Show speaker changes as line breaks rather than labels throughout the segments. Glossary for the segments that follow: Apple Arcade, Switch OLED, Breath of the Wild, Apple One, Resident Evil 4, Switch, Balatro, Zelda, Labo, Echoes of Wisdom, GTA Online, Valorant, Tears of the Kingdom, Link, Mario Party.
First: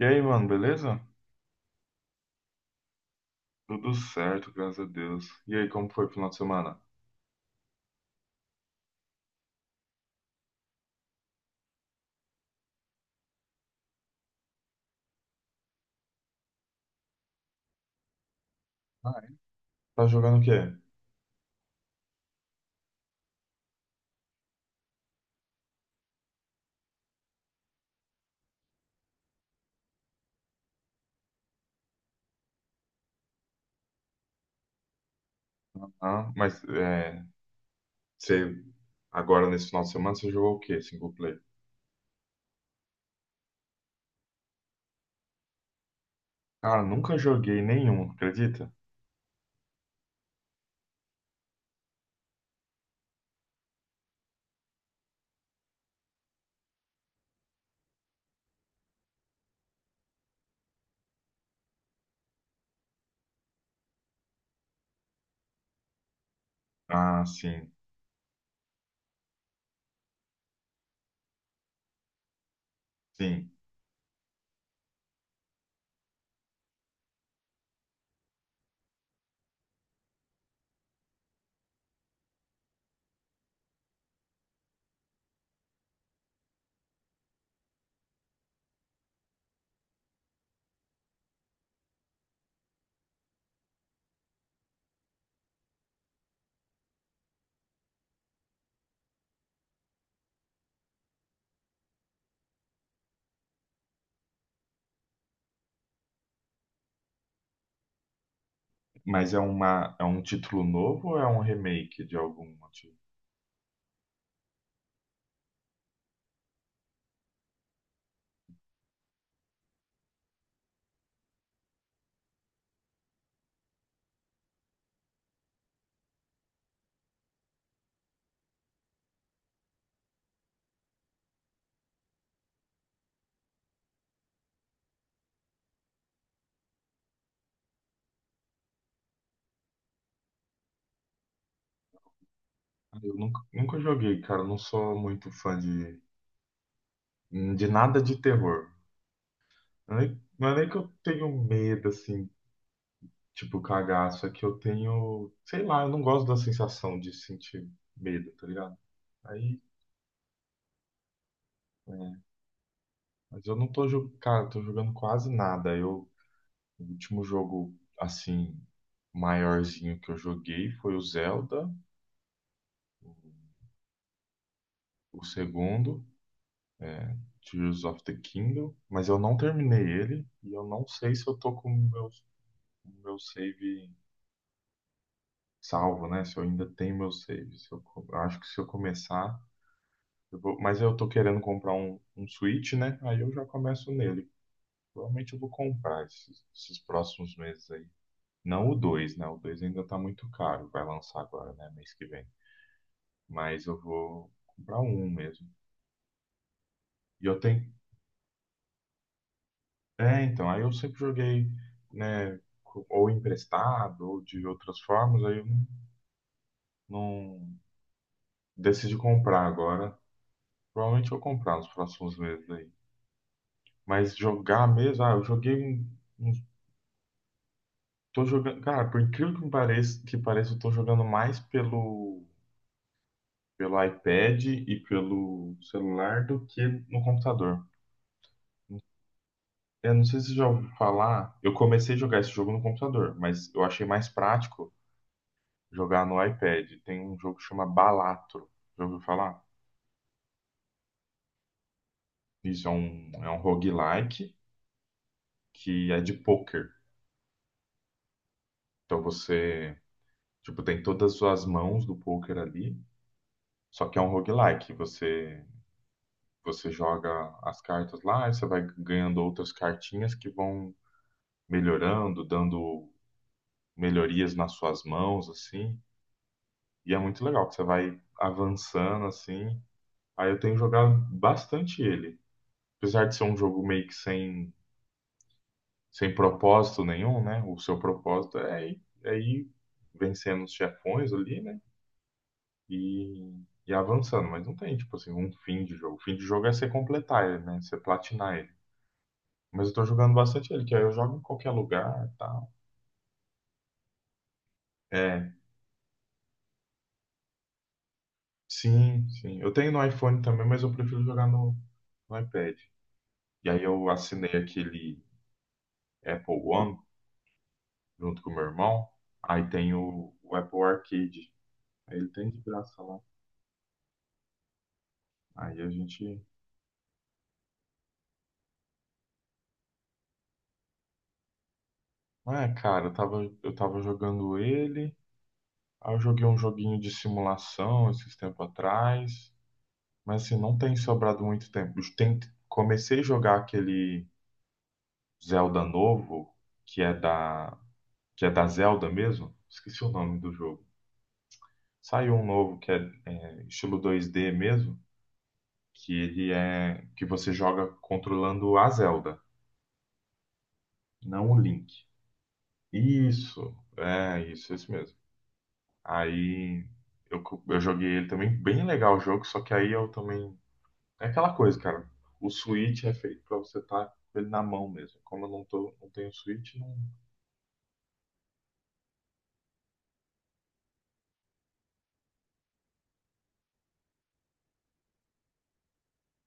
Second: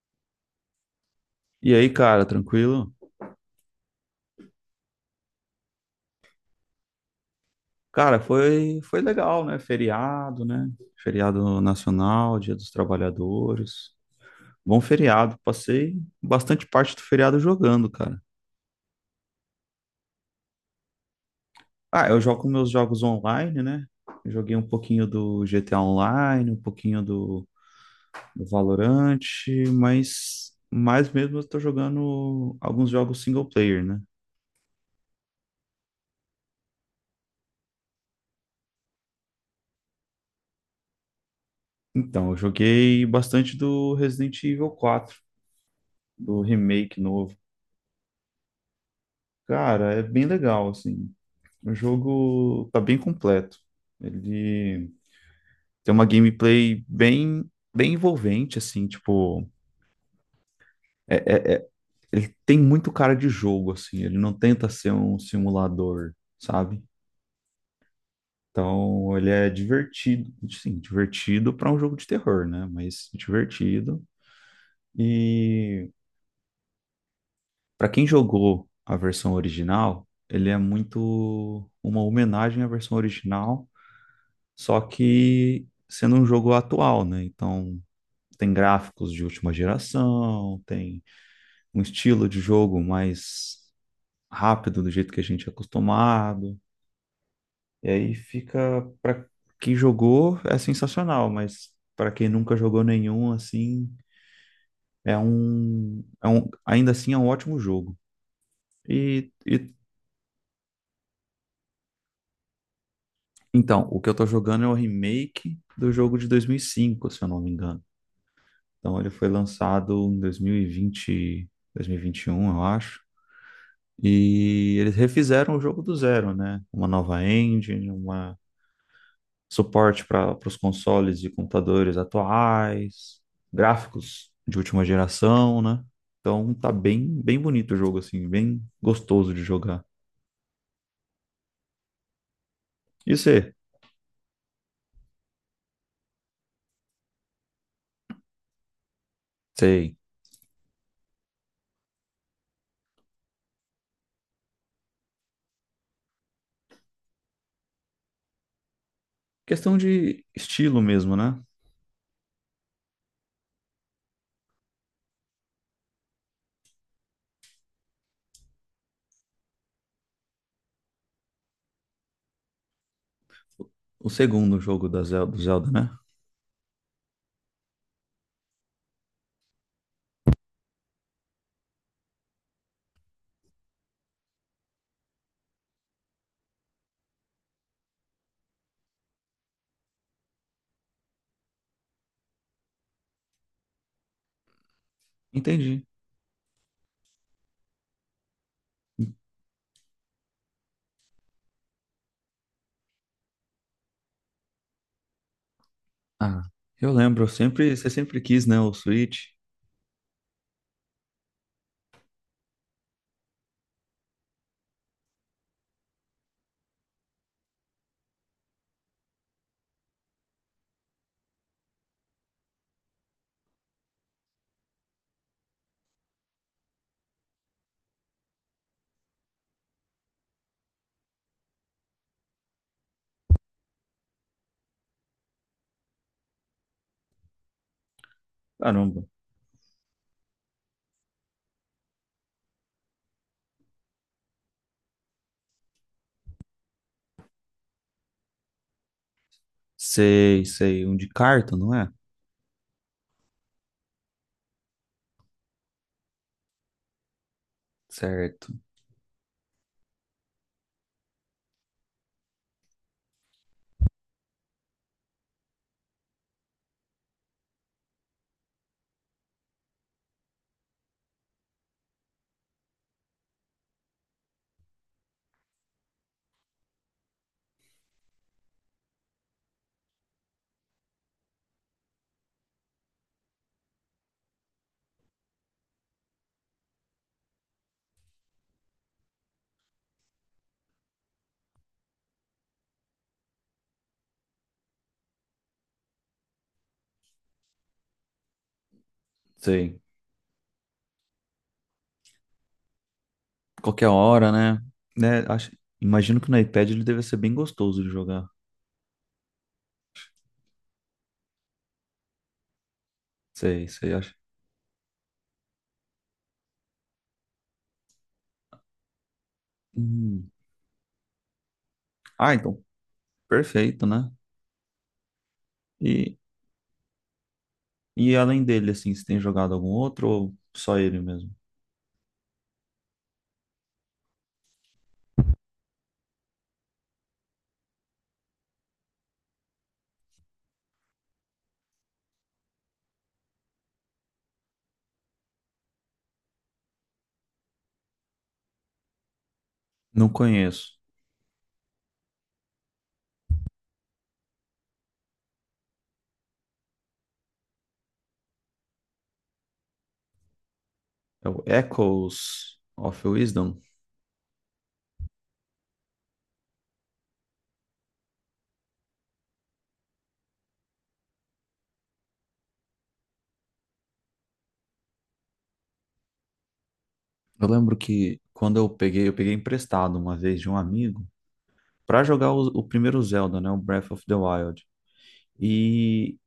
E aí, mano, beleza?
E aí, cara, tranquilo?
Tudo certo, graças a Deus. E aí, como foi o final de semana?
Cara, foi legal, né? Feriado, né? Feriado nacional, Dia dos Trabalhadores. Bom feriado. Passei bastante parte do feriado jogando, cara.
Ah, é. Tá jogando o quê?
Ah, eu jogo meus jogos online, né? Eu joguei um pouquinho do GTA Online, um pouquinho do Valorant, mas mais mesmo eu tô jogando alguns jogos single player, né?
Ah, mas é, você agora nesse final de semana você jogou o quê? Single player?
Então, eu joguei bastante do Resident Evil 4, do
Cara,
remake
nunca
novo.
joguei nenhum, acredita?
Cara, é bem legal, assim. O jogo tá bem completo. Ele tem uma gameplay bem, bem envolvente, assim, tipo, é- é- é- ele tem muito cara de jogo, assim, ele não tenta ser um simulador, sabe?
Ah, sim,
Então, ele é divertido, sim, divertido para um jogo de terror, né? Mas
sim.
divertido. E para quem jogou a versão original, ele é muito uma homenagem à versão original, só que sendo um jogo atual, né? Então, tem gráficos de última geração, tem um estilo de jogo mais rápido do jeito que a gente é acostumado. E aí fica para quem jogou é sensacional, mas para quem nunca jogou nenhum assim, ainda assim é um ótimo jogo. E,
Mas é
e
uma é um título novo ou é um remake de algum motivo?
então, o que eu tô jogando é o remake do jogo de 2005, se eu não me engano. Então ele foi lançado em 2020, 2021, eu acho. E eles refizeram o jogo do zero, né? Uma nova engine, uma suporte para os consoles e computadores atuais, gráficos de última geração, né? Então tá bem, bem bonito o jogo, assim, bem gostoso de jogar.
Ah, Eu
E
nunca,
você?
nunca joguei, cara. Eu não sou muito fã de nada de terror.
Sei.
Não é nem que eu tenho medo, assim. Tipo, cagaço é que eu tenho, sei lá, eu não gosto da sensação de sentir medo, tá ligado? Aí,
Questão de estilo mesmo, né?
é, mas eu não tô jogando, cara, eu tô jogando quase nada. O último jogo, assim, maiorzinho que eu joguei foi o Zelda, o,
O segundo jogo da
o
Zelda, do Zelda, né?
segundo, é, Tears of the Kingdom, mas eu não terminei ele e eu não sei se eu tô com o meu save salvo, né? Se eu ainda tenho meu save. Se eu, co- Eu acho que se eu começar. Mas eu tô querendo comprar um Switch, né? Aí eu já começo nele. Provavelmente eu vou
Entendi.
comprar esses próximos meses aí. Não o 2, né? O 2 ainda tá muito caro. Vai lançar agora, né? Mês que vem. Mas eu vou comprar um mesmo.
Ah, eu
E
lembro, eu
eu tenho.
sempre, você sempre quis, né, o Switch.
É, então. Aí eu sempre joguei, né? Ou emprestado, ou de outras formas. Aí eu não decidi comprar agora. Provavelmente eu vou comprar nos próximos meses aí. Mas jogar mesmo. Ah, eu joguei um. um Tô jogando, cara, por incrível que me pareça, eu tô jogando mais pelo iPad e pelo celular do que no computador.
Caramba.
Eu não sei se você já ouviu falar, eu comecei a jogar esse jogo no computador, mas eu achei mais prático jogar no iPad. Tem um jogo que chama Balatro, já ouviu falar?
Sei, sei, um de carta, não é?
Isso é um roguelike que é de poker.
Certo,
Então você, tipo, tem todas as suas mãos do poker ali, só que é um roguelike. Você joga as cartas lá e você vai ganhando outras cartinhas que vão melhorando, dando melhorias nas suas mãos, assim. E é muito legal que você vai avançando, assim. Aí eu tenho jogado bastante ele. Apesar de ser um jogo meio que sem propósito nenhum, né? O seu propósito é ir vencendo os chefões ali, né? E, e avançando. Mas não tem, tipo assim, um fim de jogo. O fim de jogo é você completar ele, né? Você platinar ele. Mas eu
sei.
tô jogando bastante ele, que aí eu jogo em qualquer lugar e tal.
qualquer hora, né? Né?
É,
Acho, imagino que no iPad ele deve ser bem gostoso de jogar.
sim, sim. Eu tenho no iPhone também, mas eu prefiro jogar no iPad. E aí
Sei,
eu
sei, acho.
assinei aquele Apple One junto com o meu irmão. Aí tem o,
Hum.
o Apple Arcade. Aí ele tem
Ah,
de
então,
graça lá.
perfeito, né?
Aí a
E,
gente.
e além dele, assim, você tem jogado algum outro ou só ele mesmo?
É, cara, eu tava jogando ele. Aí eu joguei um joguinho de simulação esses tempos atrás. Mas assim, não tem sobrado muito tempo. Comecei a jogar aquele Zelda novo, que é da, que é da Zelda mesmo. Esqueci o
Não
nome do jogo.
conheço.
Saiu um novo que é, estilo 2D mesmo, que ele é que você joga controlando a Zelda,
É
não o
o
Link.
Echoes of
Isso,
Wisdom.
é isso mesmo. Aí eu joguei ele também, bem legal o jogo, só que aí eu também. É aquela coisa, cara. O Switch é feito pra você estar com ele na mão mesmo. Como eu não tenho Switch, não.
Eu lembro que quando eu peguei emprestado uma vez de um amigo pra jogar o primeiro Zelda, né? O Breath of the Wild. E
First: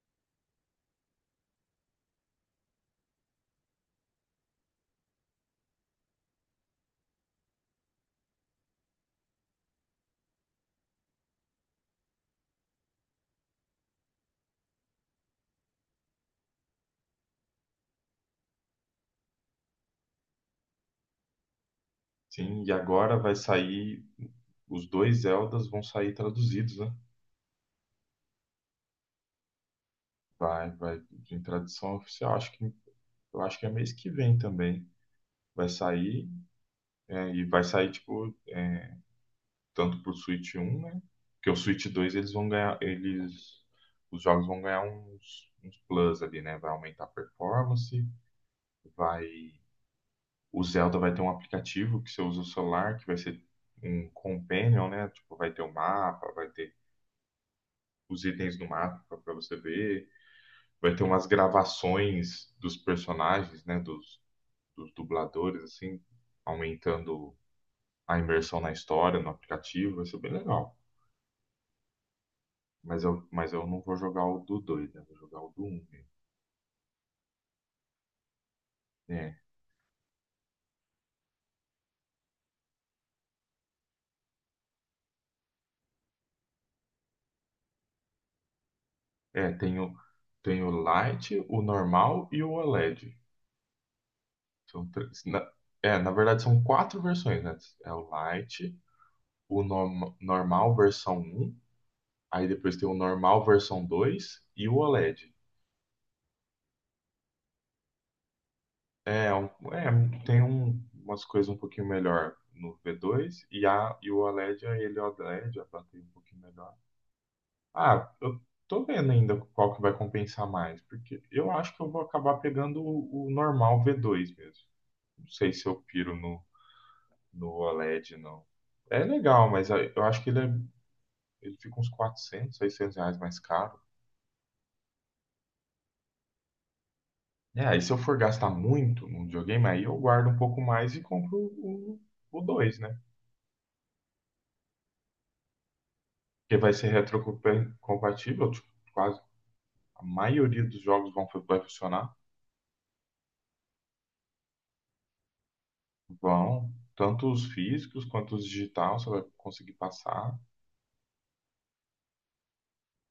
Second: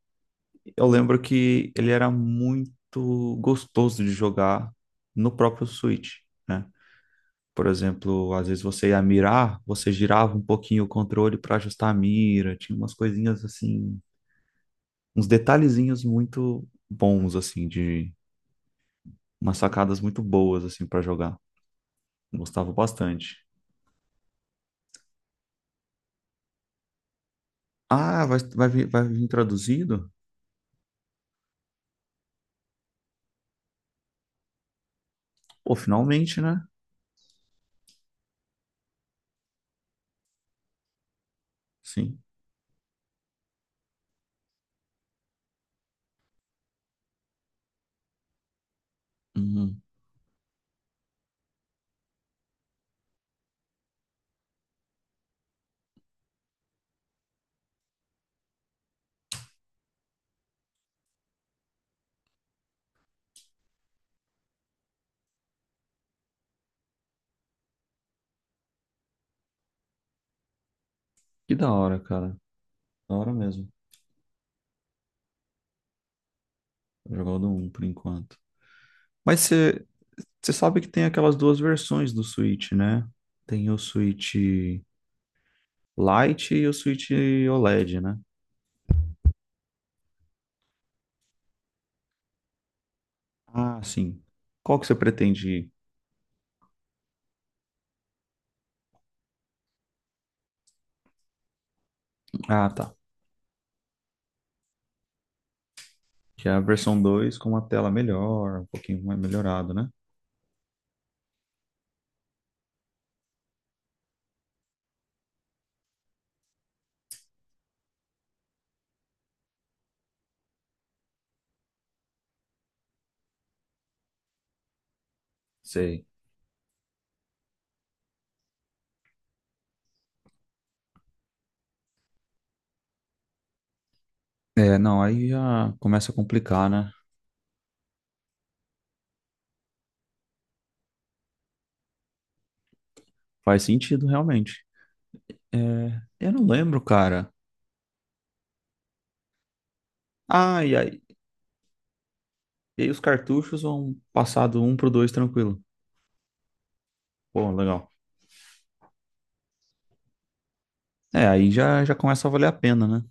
Eu lembro que ele era muito gostoso de jogar no próprio Switch, né? Por exemplo, às vezes você ia mirar, você girava um pouquinho o controle para ajustar a mira, tinha umas coisinhas assim, uns detalhezinhos muito bons assim de umas sacadas muito boas assim para jogar.
Sim, e
Gostava
agora vai
bastante.
sair, os dois Zeldas vão sair traduzidos, né?
Ah, vai vir traduzido?
Vai em tradução oficial, eu acho que é mês que vem também. Vai
Pô,
sair,
finalmente, né?
e vai sair, tipo, tanto pro Switch 1, né? Porque o Switch 2
Sim.
eles vão ganhar, os jogos vão ganhar uns plus ali, né? Vai aumentar a performance. vai,
Uhum.
o Zelda vai ter um aplicativo que você usa o celular, que vai ser um companion, né? Tipo, vai ter o mapa, vai ter os itens do mapa para você ver. Vai ter umas gravações dos personagens, né? Dos dubladores, assim, aumentando a imersão na história, no aplicativo. Vai ser bem legal.
Que da hora, cara.
Mas
Da
eu,
hora
mas eu
mesmo.
não vou jogar o do dois, né? Vou jogar o do um,
Jogar o do um por enquanto.
né?
Mas você sabe que tem aquelas duas versões do Switch, né? Tem o Switch Lite e o Switch OLED, né?
É, é, tem o, tem o Lite, o normal e o OLED.
Ah, sim. Qual
São
que você
três.
pretende?
Na verdade são quatro versões, né? É o Lite, o normal versão um, aí
Ah,
depois tem o
tá.
normal versão 2 e o OLED.
Que é a versão 2 com uma tela melhor, um pouquinho mais
É, um-
melhorado, né?
é, Tem umas coisas um pouquinho melhor no V2 e o OLED, ele é OLED, a bateria um pouquinho melhor. Ah, eu tô vendo ainda qual que vai compensar mais, porque eu acho que eu vou acabar pegando o normal V2 mesmo. Não sei se eu
Sei.
piro no OLED, não. É legal, mas aí eu acho que ele fica uns 400, 600 reais mais caro.
É, não, aí já começa a complicar, né?
É, aí se eu for gastar muito num videogame, aí eu guardo um pouco mais e compro o 2, né?
Faz sentido, realmente. É, eu não
Que vai
lembro,
ser
cara.
retrocompatível, tipo, quase a maioria
Ah,
dos jogos vão, vai funcionar,
e aí os cartuchos vão passar do 1 pro 2 tranquilo.
vão, tanto os
Pô, legal.
físicos quanto os digitais, você vai conseguir passar.
É, aí já começa a valer a pena, né?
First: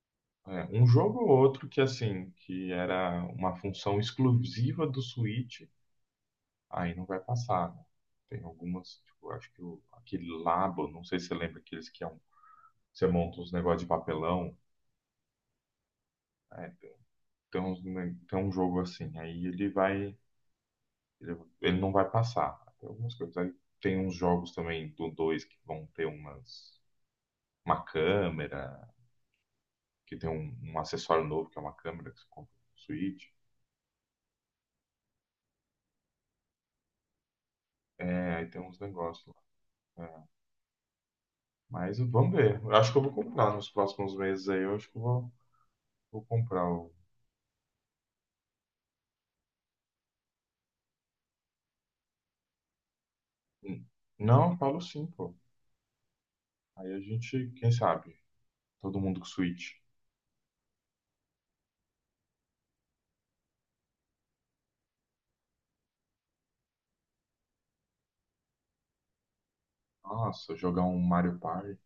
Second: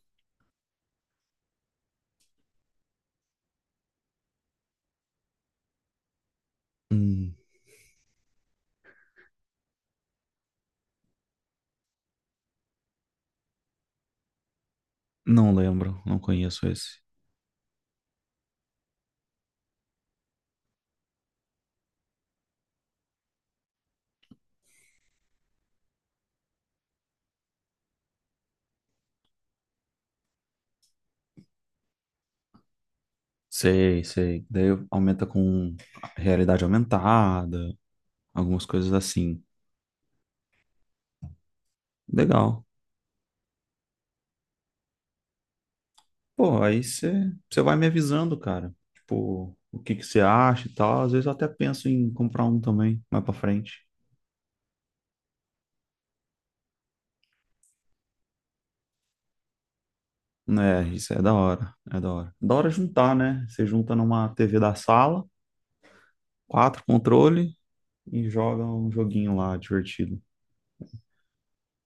É, um jogo ou outro que, assim, que era uma função exclusiva do Switch, aí não vai
Hum.
passar, né? Tem algumas, tipo, acho que o, aquele Labo, não sei se você lembra aqueles que é um, você monta uns negócios de papelão,
Não lembro, não conheço
é,
esse.
tem, tem um jogo assim, aí Ele, ele não vai passar. Tem algumas coisas. Aí tem uns jogos também do 2 que vão ter umas, uma câmera, que tem um acessório novo, que é uma câmera que você compra no Switch.
Sei, sei. Daí aumenta com realidade aumentada,
É, aí tem
algumas
uns
coisas
negócios
assim.
lá. É, mas vamos ver.
Legal.
Eu acho que eu vou comprar nos próximos meses aí. Eu acho que eu vou
Pô,
comprar
aí
o.
você vai me avisando, cara. Tipo, o que que você acha e tal. Às vezes eu até penso em comprar um também, mais pra
Hum.
frente.
Não, falo sim, pô. Aí a gente, quem sabe? Todo mundo com Switch.
Né, isso é da hora, é da hora. Da hora juntar, né? Você junta numa TV da sala, quatro controle e joga um joguinho lá divertido.
Nossa, jogar um Mario Party.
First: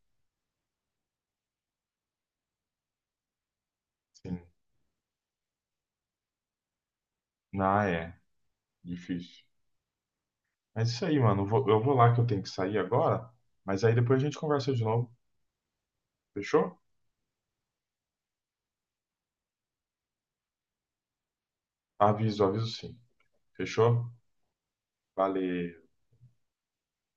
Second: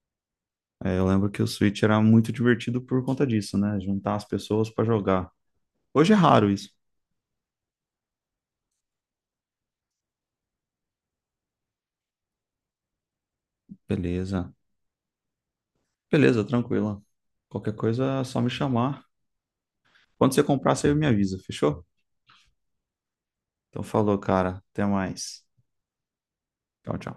É, eu lembro que o Switch era muito divertido por conta disso, né? Juntar as
Sim.
pessoas pra jogar. Hoje é raro isso.
Ah, é. Difícil. Mas isso aí, mano. Eu vou lá que eu tenho que sair agora, mas aí depois a gente
Beleza.
conversa de novo.
Beleza,
Fechou?
tranquilo. Qualquer coisa é só me chamar. Quando você comprar, você me avisa, fechou?
Aviso, aviso sim.
Então
Fechou?
falou, cara. Até mais.
Valeu.
Tchau, tchau.